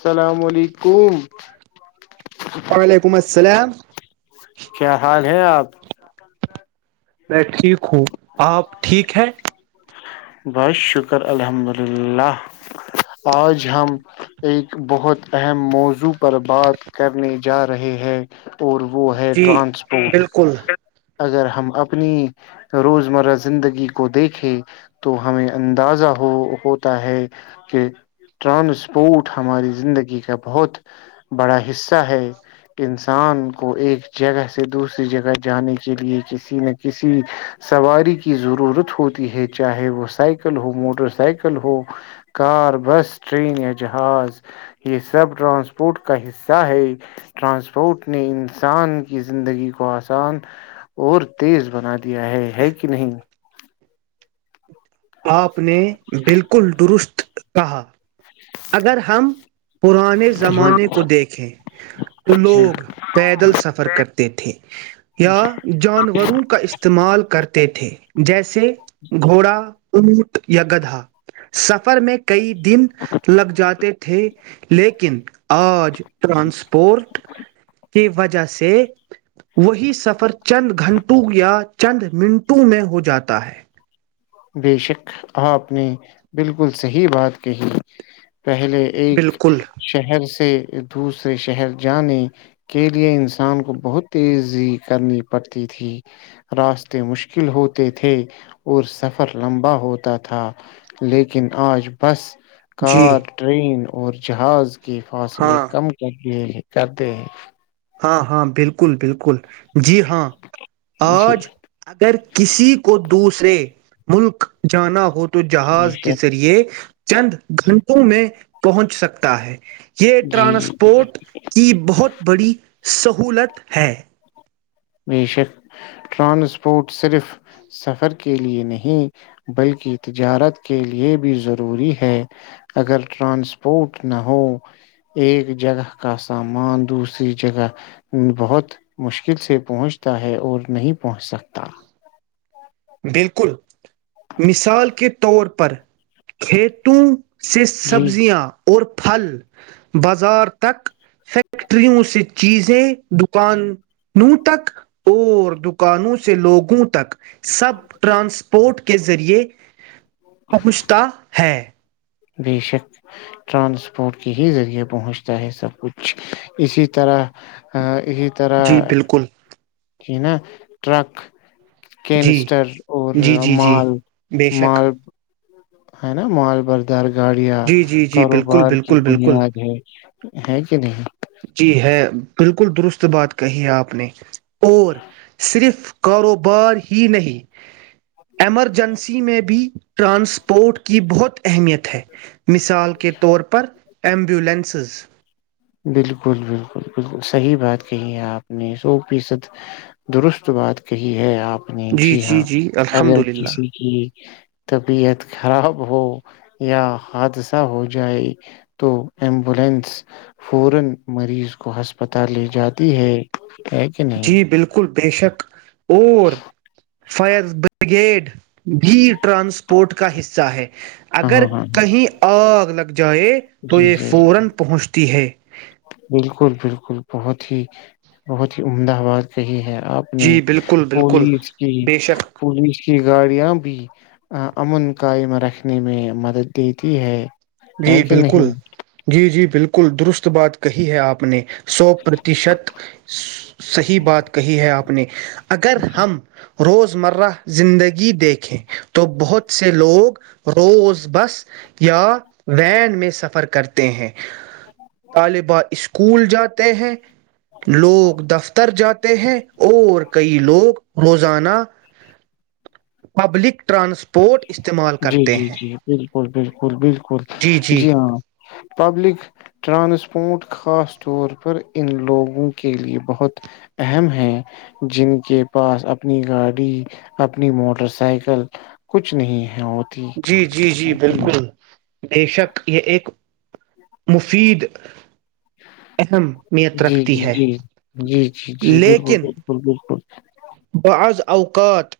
السلام علیکم وعلیکم السلام کیا حال ہے آپ نہیں ٹھیک ہوں آپ ٹھیک ہے بس شکر الحمد للہ آج ہم ایک بہت اہم موضوع پر بات کرنے جا رہے ہیں اور وہ ہے جی ٹرانسپورٹ بالکل اگر ہم اپنی روزمرہ زندگی کو دیکھے تو ہمیں اندازہ ہو ہوتا ہے کہ ٹرانسپورٹ ہماری زندگی کا بہت بڑا حصہ ہے انسان کو ایک جگہ سے دوسری جگہ جانے کے لیے کسی نہ کسی سواری کی ضرورت ہوتی ہے چاہے وہ سائیکل ہو موٹر سائیکل ہو کار بس ٹرین یا جہاز یہ سب ٹرانسپورٹ کا حصہ ہے ٹرانسپورٹ نے انسان کی زندگی کو آسان اور تیز بنا دیا ہے ہے کہ نہیں آپ نے بالکل درست کہا اگر ہم پرانے جی زمانے کو دیکھیں تو جی لوگ پیدل سفر کرتے تھے یا جانوروں کا استعمال کرتے تھے جیسے گھوڑا اونٹ یا گدھا سفر میں کئی دن لگ جاتے تھے [inaudible] لیکن آج رانسپورٹ وجہ سے وہی سفر چند گھنٹوں یا چند منٹوں میں ہو جاتا ہے بے شک آپ نے بالکل صحیح بات کہی پہلے ایک بالکل شہر سے دوسرے شہر جانے کے لیے انسان کو بہت تیزی کرنی پڑتی تھی راستے مشکل ہوتے تھے اور سفر لمبا ہوتا تھا لیکن آج بس جی کار ٹرین اور جہاز کے فاصلے ہاں کم کر جی جی کرتے ہیں ہاں ہاں بالکل بالکل جی ہاں جی آج اگر کسی کو دوسر سے ملک جانا ہوتا تو جی جہاز کے سر ذریعے چند گھنٹوں میں پہنچ سکتا ہے یہ جی جی ٹرانسپورٹ کی بہت بڑی سہولت ہے بے شک ٹرانسپورٹ صرف سفر کے لیے نہیں بلکہ تجارت کے لیے بھی ضروری ہے اگر ٹرانسپورٹ نہ ہو ایک جگہ کا سامان دوسری جگہ بہت مشکل سے پہنچتا ہے اور نہیں پہنچ سکتا بالکل مثال کے طور پر کھیتوں سس جی سبزیاں اور پھل بازار تک فیکیکٹریوں سٮت چیزیں دکانوں تک اور دکانوں سے لوگوں تک سب ٹرانسپورٹ کے ذریعے پہنچتا ہے بے شک ٹرانسپورٹ کے ہی ذریعے پہنچتا ہے سب کچھ اسی طرح اسی طرح جی بالکل ج ن ٹرک جی کینسٹر اور جی جی جی مال بے شک مال ہے نا مال بردار گاڑیاں جی جی جی بالکل کاروبار کی بالکل بالکل بنیاد ہے ہے کہ نہیں جی ہے بالکل درست بات کہی ہے آپ نے اور صرف کاروبار ہی نہیں ایمرجنسی میں بھی ٹرانسپورٹ کی بہت اہمیت ہے مثال کے طور پر ایمبولینس ققھض بالکل بالکل بالکل صحیح بات کہی ہے آپ نے سو فیصد درست بات کہی ہے آپ نی جی ہاں اگر کسی کی طبیعت خراب ہو یا حادثہ ہو جائے تو ایمبولینس فورا مریض کو ہسپتال لے جاتی ہے ہے کہ نہیں جی بالکل بے شک اور فیض ب گیڈ بھی ٹرانسپورٹ کا حصہ ہے ہاں اگر ہاں ہاں کہیں اگ لگ جائے تو جی یہ جی فورا پہنچتی ہے بالکل بالکل بہت ہی بہت ہی عمدہ آواز کہی ہے اپنی جی بالکل بالکل پولیس کی بے شک پولیس کی گاڑیاں بھی امن قائم رکھنے میں مدد دیتی ہے ہے جی کہ بالکل نہیں جی جی بالکل درست بات کہی ہے آپ نے سو پرتیشت صحیح بات کہی ہے آپ اپنےنی اگر ہم روزمرہ زندگی دیکھیں تو بہت سے لوگ روز بس یا وین میں سفر کرتے ہیں طالبہ اسکول کوول جاتے ہیں لوگ دفتر جاتے ہیں اور کئی لوگ روزانہ پبلک ٹرانسپورٹ پوٹ استعمال کرتے ہیں فول بھی بک بالکل جی ہاں پبلک ٹرانسپورٹ خاص طور پر ان لوگوں کے لیے بہت اہم ہے جن کے پاس اپنی گاڑی اپنی موٹر سائیکل کچھ نہیں ہے اور جی جی جی بالکل بےشک یہ ایک مفید اہمیت جی رکھتی جی ہے جی جی جی جی بالکل لیکن بالکل بالکل بعض اوقات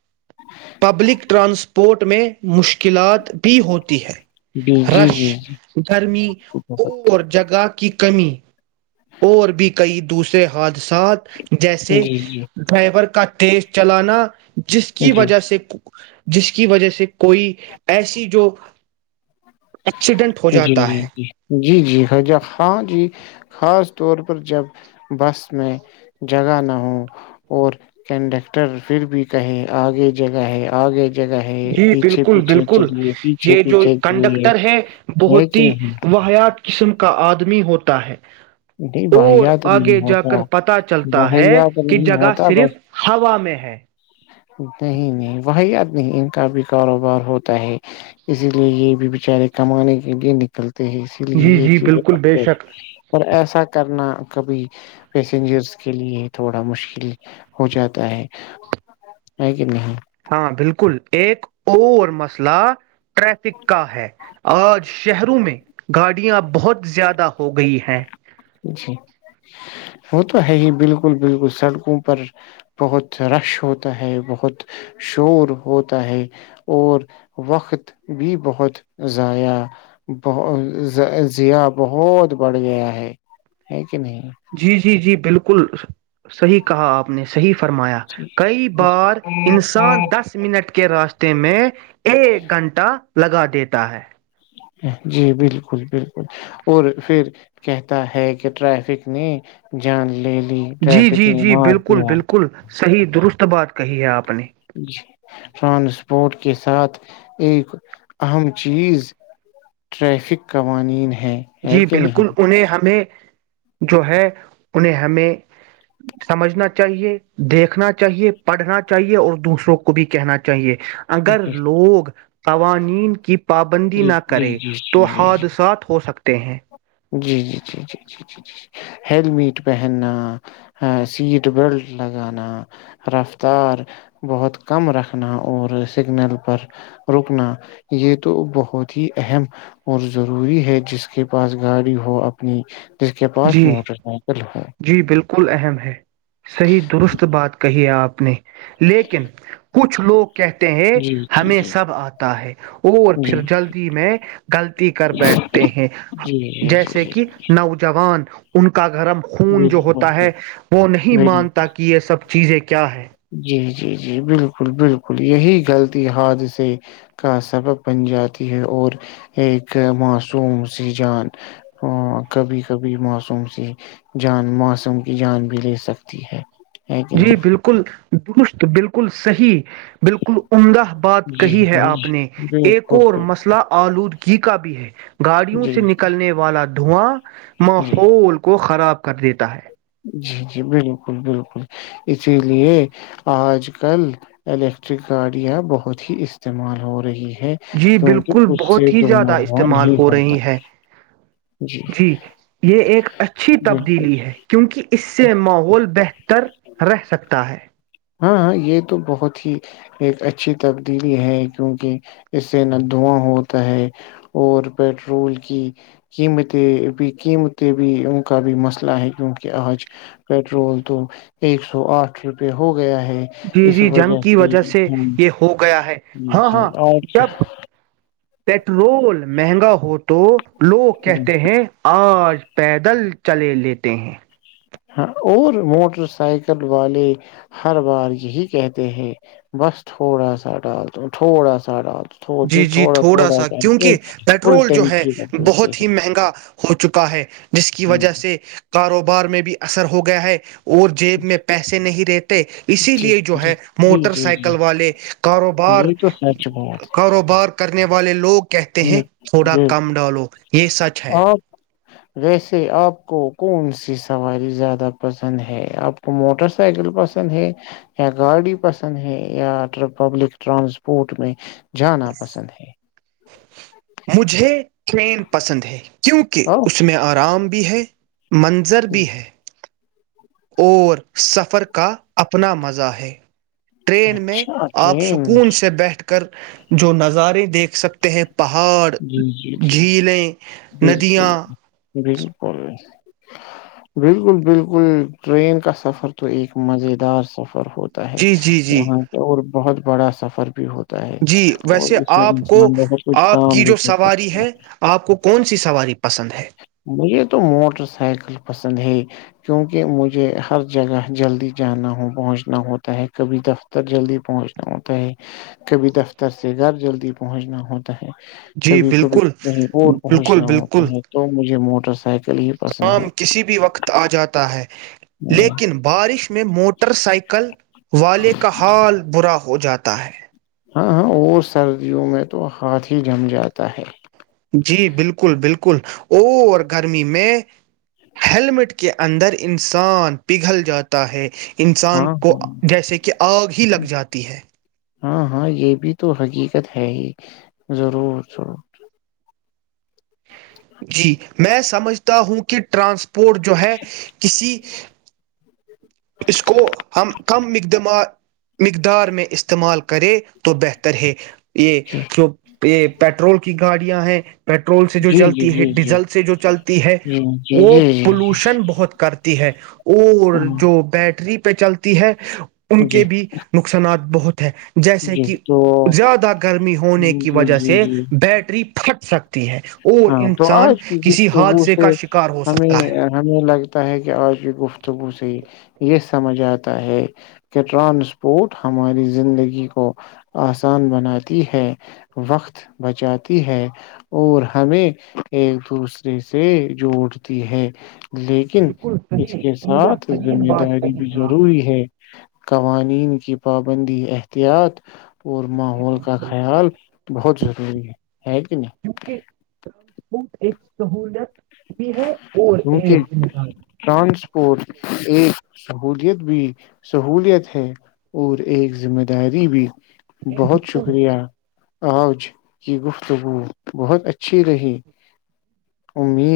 پبلک ٹرانسپورٹ میں مشکلات بھی ہوتی ہے جی جی رش جی جی گرمی اور جگہ کی کمی اور بھی کئی دوسرے حال ساتھ جیسے جی جی ڈرائیور کا ٹیسٹ چلانا جس کی جی وجہ سے جس کی وجہ سے کوئی ایسی جو ایکسیڈنٹ ہو جی جاتا جی ہے جی جی جی ہاں جی خاص طور پر جب بس میں جگہ نہ ہو اور کنڈکٹر پھر بھی کہے آگے جگہ ہے آگے جگہ ہے جی پیچھے بالکل پیچھے بالکل چلیے پیچھے یہ جو پیچھے چلیے کنڈکٹر ہے ہے بہت کہ ہی نہیں واحیا قسم کا آدمی ہوتا ہے نہیں اور بہیا تو نہیں آگے جا ہوتا کر پتا چلتا ہے بہیا تو کہ نہیں جگہ ہوتا صرف بس ہوا میں ہے نہیں نہیں ویا تو نہیں ان کا بھی کاروبار ہوتا ہے اسی لیے یہ بھی بیچارے کمانے کے لیے نکلتے اسی لیے جی یہ جی چیزیں بالکل بے شک ا ایسا کرنا کبھی پیسنجرس کے لیے تھوڑا مشکل ہو جاتا ہے ہے کہ نہیں ہاں بالکل ایک اور مسئلہ ٹریفک کا ہے آج شہروں میں گاڑیاں بہت زیادہ ہو گئی ہے جی وہ تو ہے ہی بالکل بالکل سڑکوں پر بہت رش ہوتا ہے بہت شور ہوتا ہے اور وقت بھی بہت ضاائع بہت زیا بہت بڑھ گیا ہے ہ [unintelligible] جی جی جی بالکل کل صحیح کہا آپ نے صحیح فرمایا جی کئی بار انسان دس منٹ کے کے راستے میں [unintelligible] ایک گھنٹہ لگا دیتا ہے [unintelligible] جی بالکل بالکل اور پھر کہتا ہے کہ ٹریفک نے جان لے لی جی جی ٹریفک نے جی مار بالکل دیا بالکل صحیح درست بات کر کہی ہے آپ نے [unintelligible] ٹرانسپورٹ کے ساتھ ایک اہم چیز ٹریفک قوانین ہے ہے جی کہ نہیں بالکل انہیں ہمیں جو ہے انہیں ہمیں سمجھنا چاہیے دیکھنا چاہیے پڑھنا چاہیے اور دوسروں کو بھی کہنا چاہیے اگر جی لوگ قوانین کی پابندی جی نہ جی کریں جی تو جی حادثات ہو سکتے ہیں جی جی جی جی جی جی جی ہیلمیٹ پہننا سیٹ بیلٹ لگانا رفتار بہت کم رکھنا اور سگنل پر رکنا یہ تو بہت ہی اہم اور ضروری ہے جس کے پاس گاڑی ہو اپنی جس کے جی پاس موٹر سائیکل ہو جی بالکل اہم ہے صحیح درست بات کہیے آپ نے لیکن کچھ لوگ کہتے ہیں جی جی ہمیں جی سب آتا ہے اور جی پھر جلدی میں گغلط کر بیٹھتے ہیں جی جی جیسے جی کہ نوج ان کا گرم خون جو ہوتا بالکل ہے وہ نہیں جی مانتا کہ یہ سب چیزیں کیا ہے جی جی جی بالکل بالکل یہی غلطی حادثے کا سبب بن جاتی ہے اور ایک معصوم سی جان کبھی کبھی معصوم سی جان موسم کی جان بھی لے سکتی ہے ہے کہ جی نہیں بالکل درست بالکل صحیح بالکل عمدہ بات جی کہی ہے آپ نے جی ایک اور بالکل مسئلہ آلودگ کی کی کا بھی ہے گاڑیوں جی سے جی نکلنے والا دھواں جی ماحول کو خراب کر دیتا ہے جی جی بالکل بالکل اسی لیے آج کل الیکٹرک گاڑیاں بہت ہی استعمال ہو رہی ہے جی کیونکہ بالکل اس سے بہت ہی زیادہ دونوں استعمال نہیں ہو ہوتا رہی ہے جی یہ ایک اچھی بالکل تبدیلی ہے کیونکہ اس سے ماحول [inaudible] ر رہ سکتا ہے ہاں ہاں یہ تو بہت ہی ایک اچھی تبدیلی ہے کیونکہ اس سے نہ دھواں ہوتا ہے اور پٹرول کی قیمتیں بھی قیمتیں بھی ان کا بھی مسئلہ ہے کیوںکہ آج پٹرول تو ایک سو آٹھ روپے ہو گیا ہے جی اس جی جنگ کی وجہ سے یہ ہو گیا ہے ج ہاں ہاں اکے جب پیٹرول مہنگا ہو تو لوگ کہتے ہیں آج پیدل چلے لیتے ہیں ہاں اور موٹر سائیکل والے ہر بار یہی کہتے ہیں بس تھوڑا سا ڈال دووں تھوڑا سا ڈال دو تھو جی جی تھوڑا سا کر کے کیونکہ فل پیٹرول جو ہے ٹینکی کر دیتے بہت ہی ہیں مہنگا ہو چکا ہے جس کی وجہ سے کاروبار بار میں بھی اثر ہو گیا ہے [unintelligible] اور جیب میں پیسے نہیں رہتے اسی جی لیے جو ہے جی جی موٹر جی جی سائیکل والے یہ تو سچ بات کاروبار [inaudible] کرنے والے لوگ کہتے ہیں ہے تھوڑا جی کم ڈالالو یہ سچ ہے آپ ویسے آپ کو کون سی سواری زیادہ پسند ہے آپ کو موٹر سائیکل پسند ہے یا گاڑی پسند ہے یا پبلک ٹرانسپورٹ میں جانا پسند ہے [unintelligible] مجھے ٹرین پسند ہے کیونکہ او اس میں آرام بھی ہے [unintelligible] منظر جی بھی ہے [unintelligible] اور سفر کا اپنا مزہ ہے ٹرین میں اچھا آپ ٹرین سکون سے بیٹھ کر جو نظارے دیکھ سکتے ہیں پہاڑ جی جی جی جھیلیں ندیاں بالکل بالکل بالکل بالکل ٹرین کا سفر تو ایک مز دار سفر ر ہوتا ہے جی جی جی وہاں کے اور بہت بڑا سفر بھی ہوتا ہے جی ہوتا ہے اور ویسے اس میں آپ کو انسان بہت کچھ آپ کی بھی جو کرتا سواری ہے آپ کو کون سی سواری پسند ہے مجھے تو موٹر سائیکل پسند کیوںکہ مجھے ہر جگہ جلدی جانا ہو پہنچنا ہوتا ہے کبھی دفتر جلدی پہنچنا ہوتا ہے کبھی دفتر سے گھر جلدی پہنچنا ہوتا جی کبھی کبھی بالکل کہیں اور بالکل پہنچنا ہوتا بالکل ہے موٹر سائیکل [unintelligible] پسند کام ہے کسی بھی وقت آ جاتا ہے ہاں لیکن بارش میں موٹر سائیکل والے کا حال برا ہو جاتا ہے [unintelligible] ہاں ہاں وہ سردیوں میں تو ہاتھ ہی جم جاتا ہے جی بالکل بالکل اور گرمی میں ہیلمٹ کے اندر انسان پگھل جاتا ہے انسان ہاں ہاں کو جیسے کہ آگ ہی لگ جاتی ہے ہاں ہاں یہ بھی تو حقیقت ہے ہی ضرور ضرور جی [unintelligible] میں سمجھتا ہوں کہ ٹرانسپورٹ جو ہے کسی [unintelligible] اس کو ہم کم مقدمات مقدار میں استعمال کرے تو بہتر ہے یہ جی جو [unintelligible] یہ پیٹرول کی گاڑیاں ہیں پیٹرول سے جو جی جی چلتی ہے جی ڈیزل سے جو چلتی ہے جی جی وہ جی پولوشن بہت کرتی ہے ہ [unintelligible] اور جی [unintelligible] بیٹری پہ چلتی ہے اور ان جی جی کے بھی نقصانات بہت ہے جیسے جی کہ تو زیادہ گرمی ہونے جی کی وجہ جی سے جی بیٹری خٹ سک ہاں تو آج کی گفتگو حادثے سے کا شکار ہو سکتا ہے ہمیں ہمیں لگتا ہے کہ آج کی گفتگو سے یہ سمجھ آتا ہے کہ ٹرانسپورٹ ہماری زندگی کو آسان بناتی ہے وقت بچاتی ہے اور ہمیں ایک دوسرے سے جوڑتی ہے لیکن بالکل اس صحیح کے عمدہ ساتھ ترین ذمہ بات داری کہی بھی ہے آپ نے ضروری ہے کا قوانین کی پابندی احتیاط اور ماحول کا خیال بہت ضروری ہے ہے کہ نہیں کیونکہ ٹرانسپورٹ ایک سہولت بھی ہے اور ایک دار اور ایک سہولیت بھی سہولیت ہے اور ایک ذمہ داری بھی یہ بہت بالکل شکریہ آوج کی گفتگو بہت اچھی رہی امید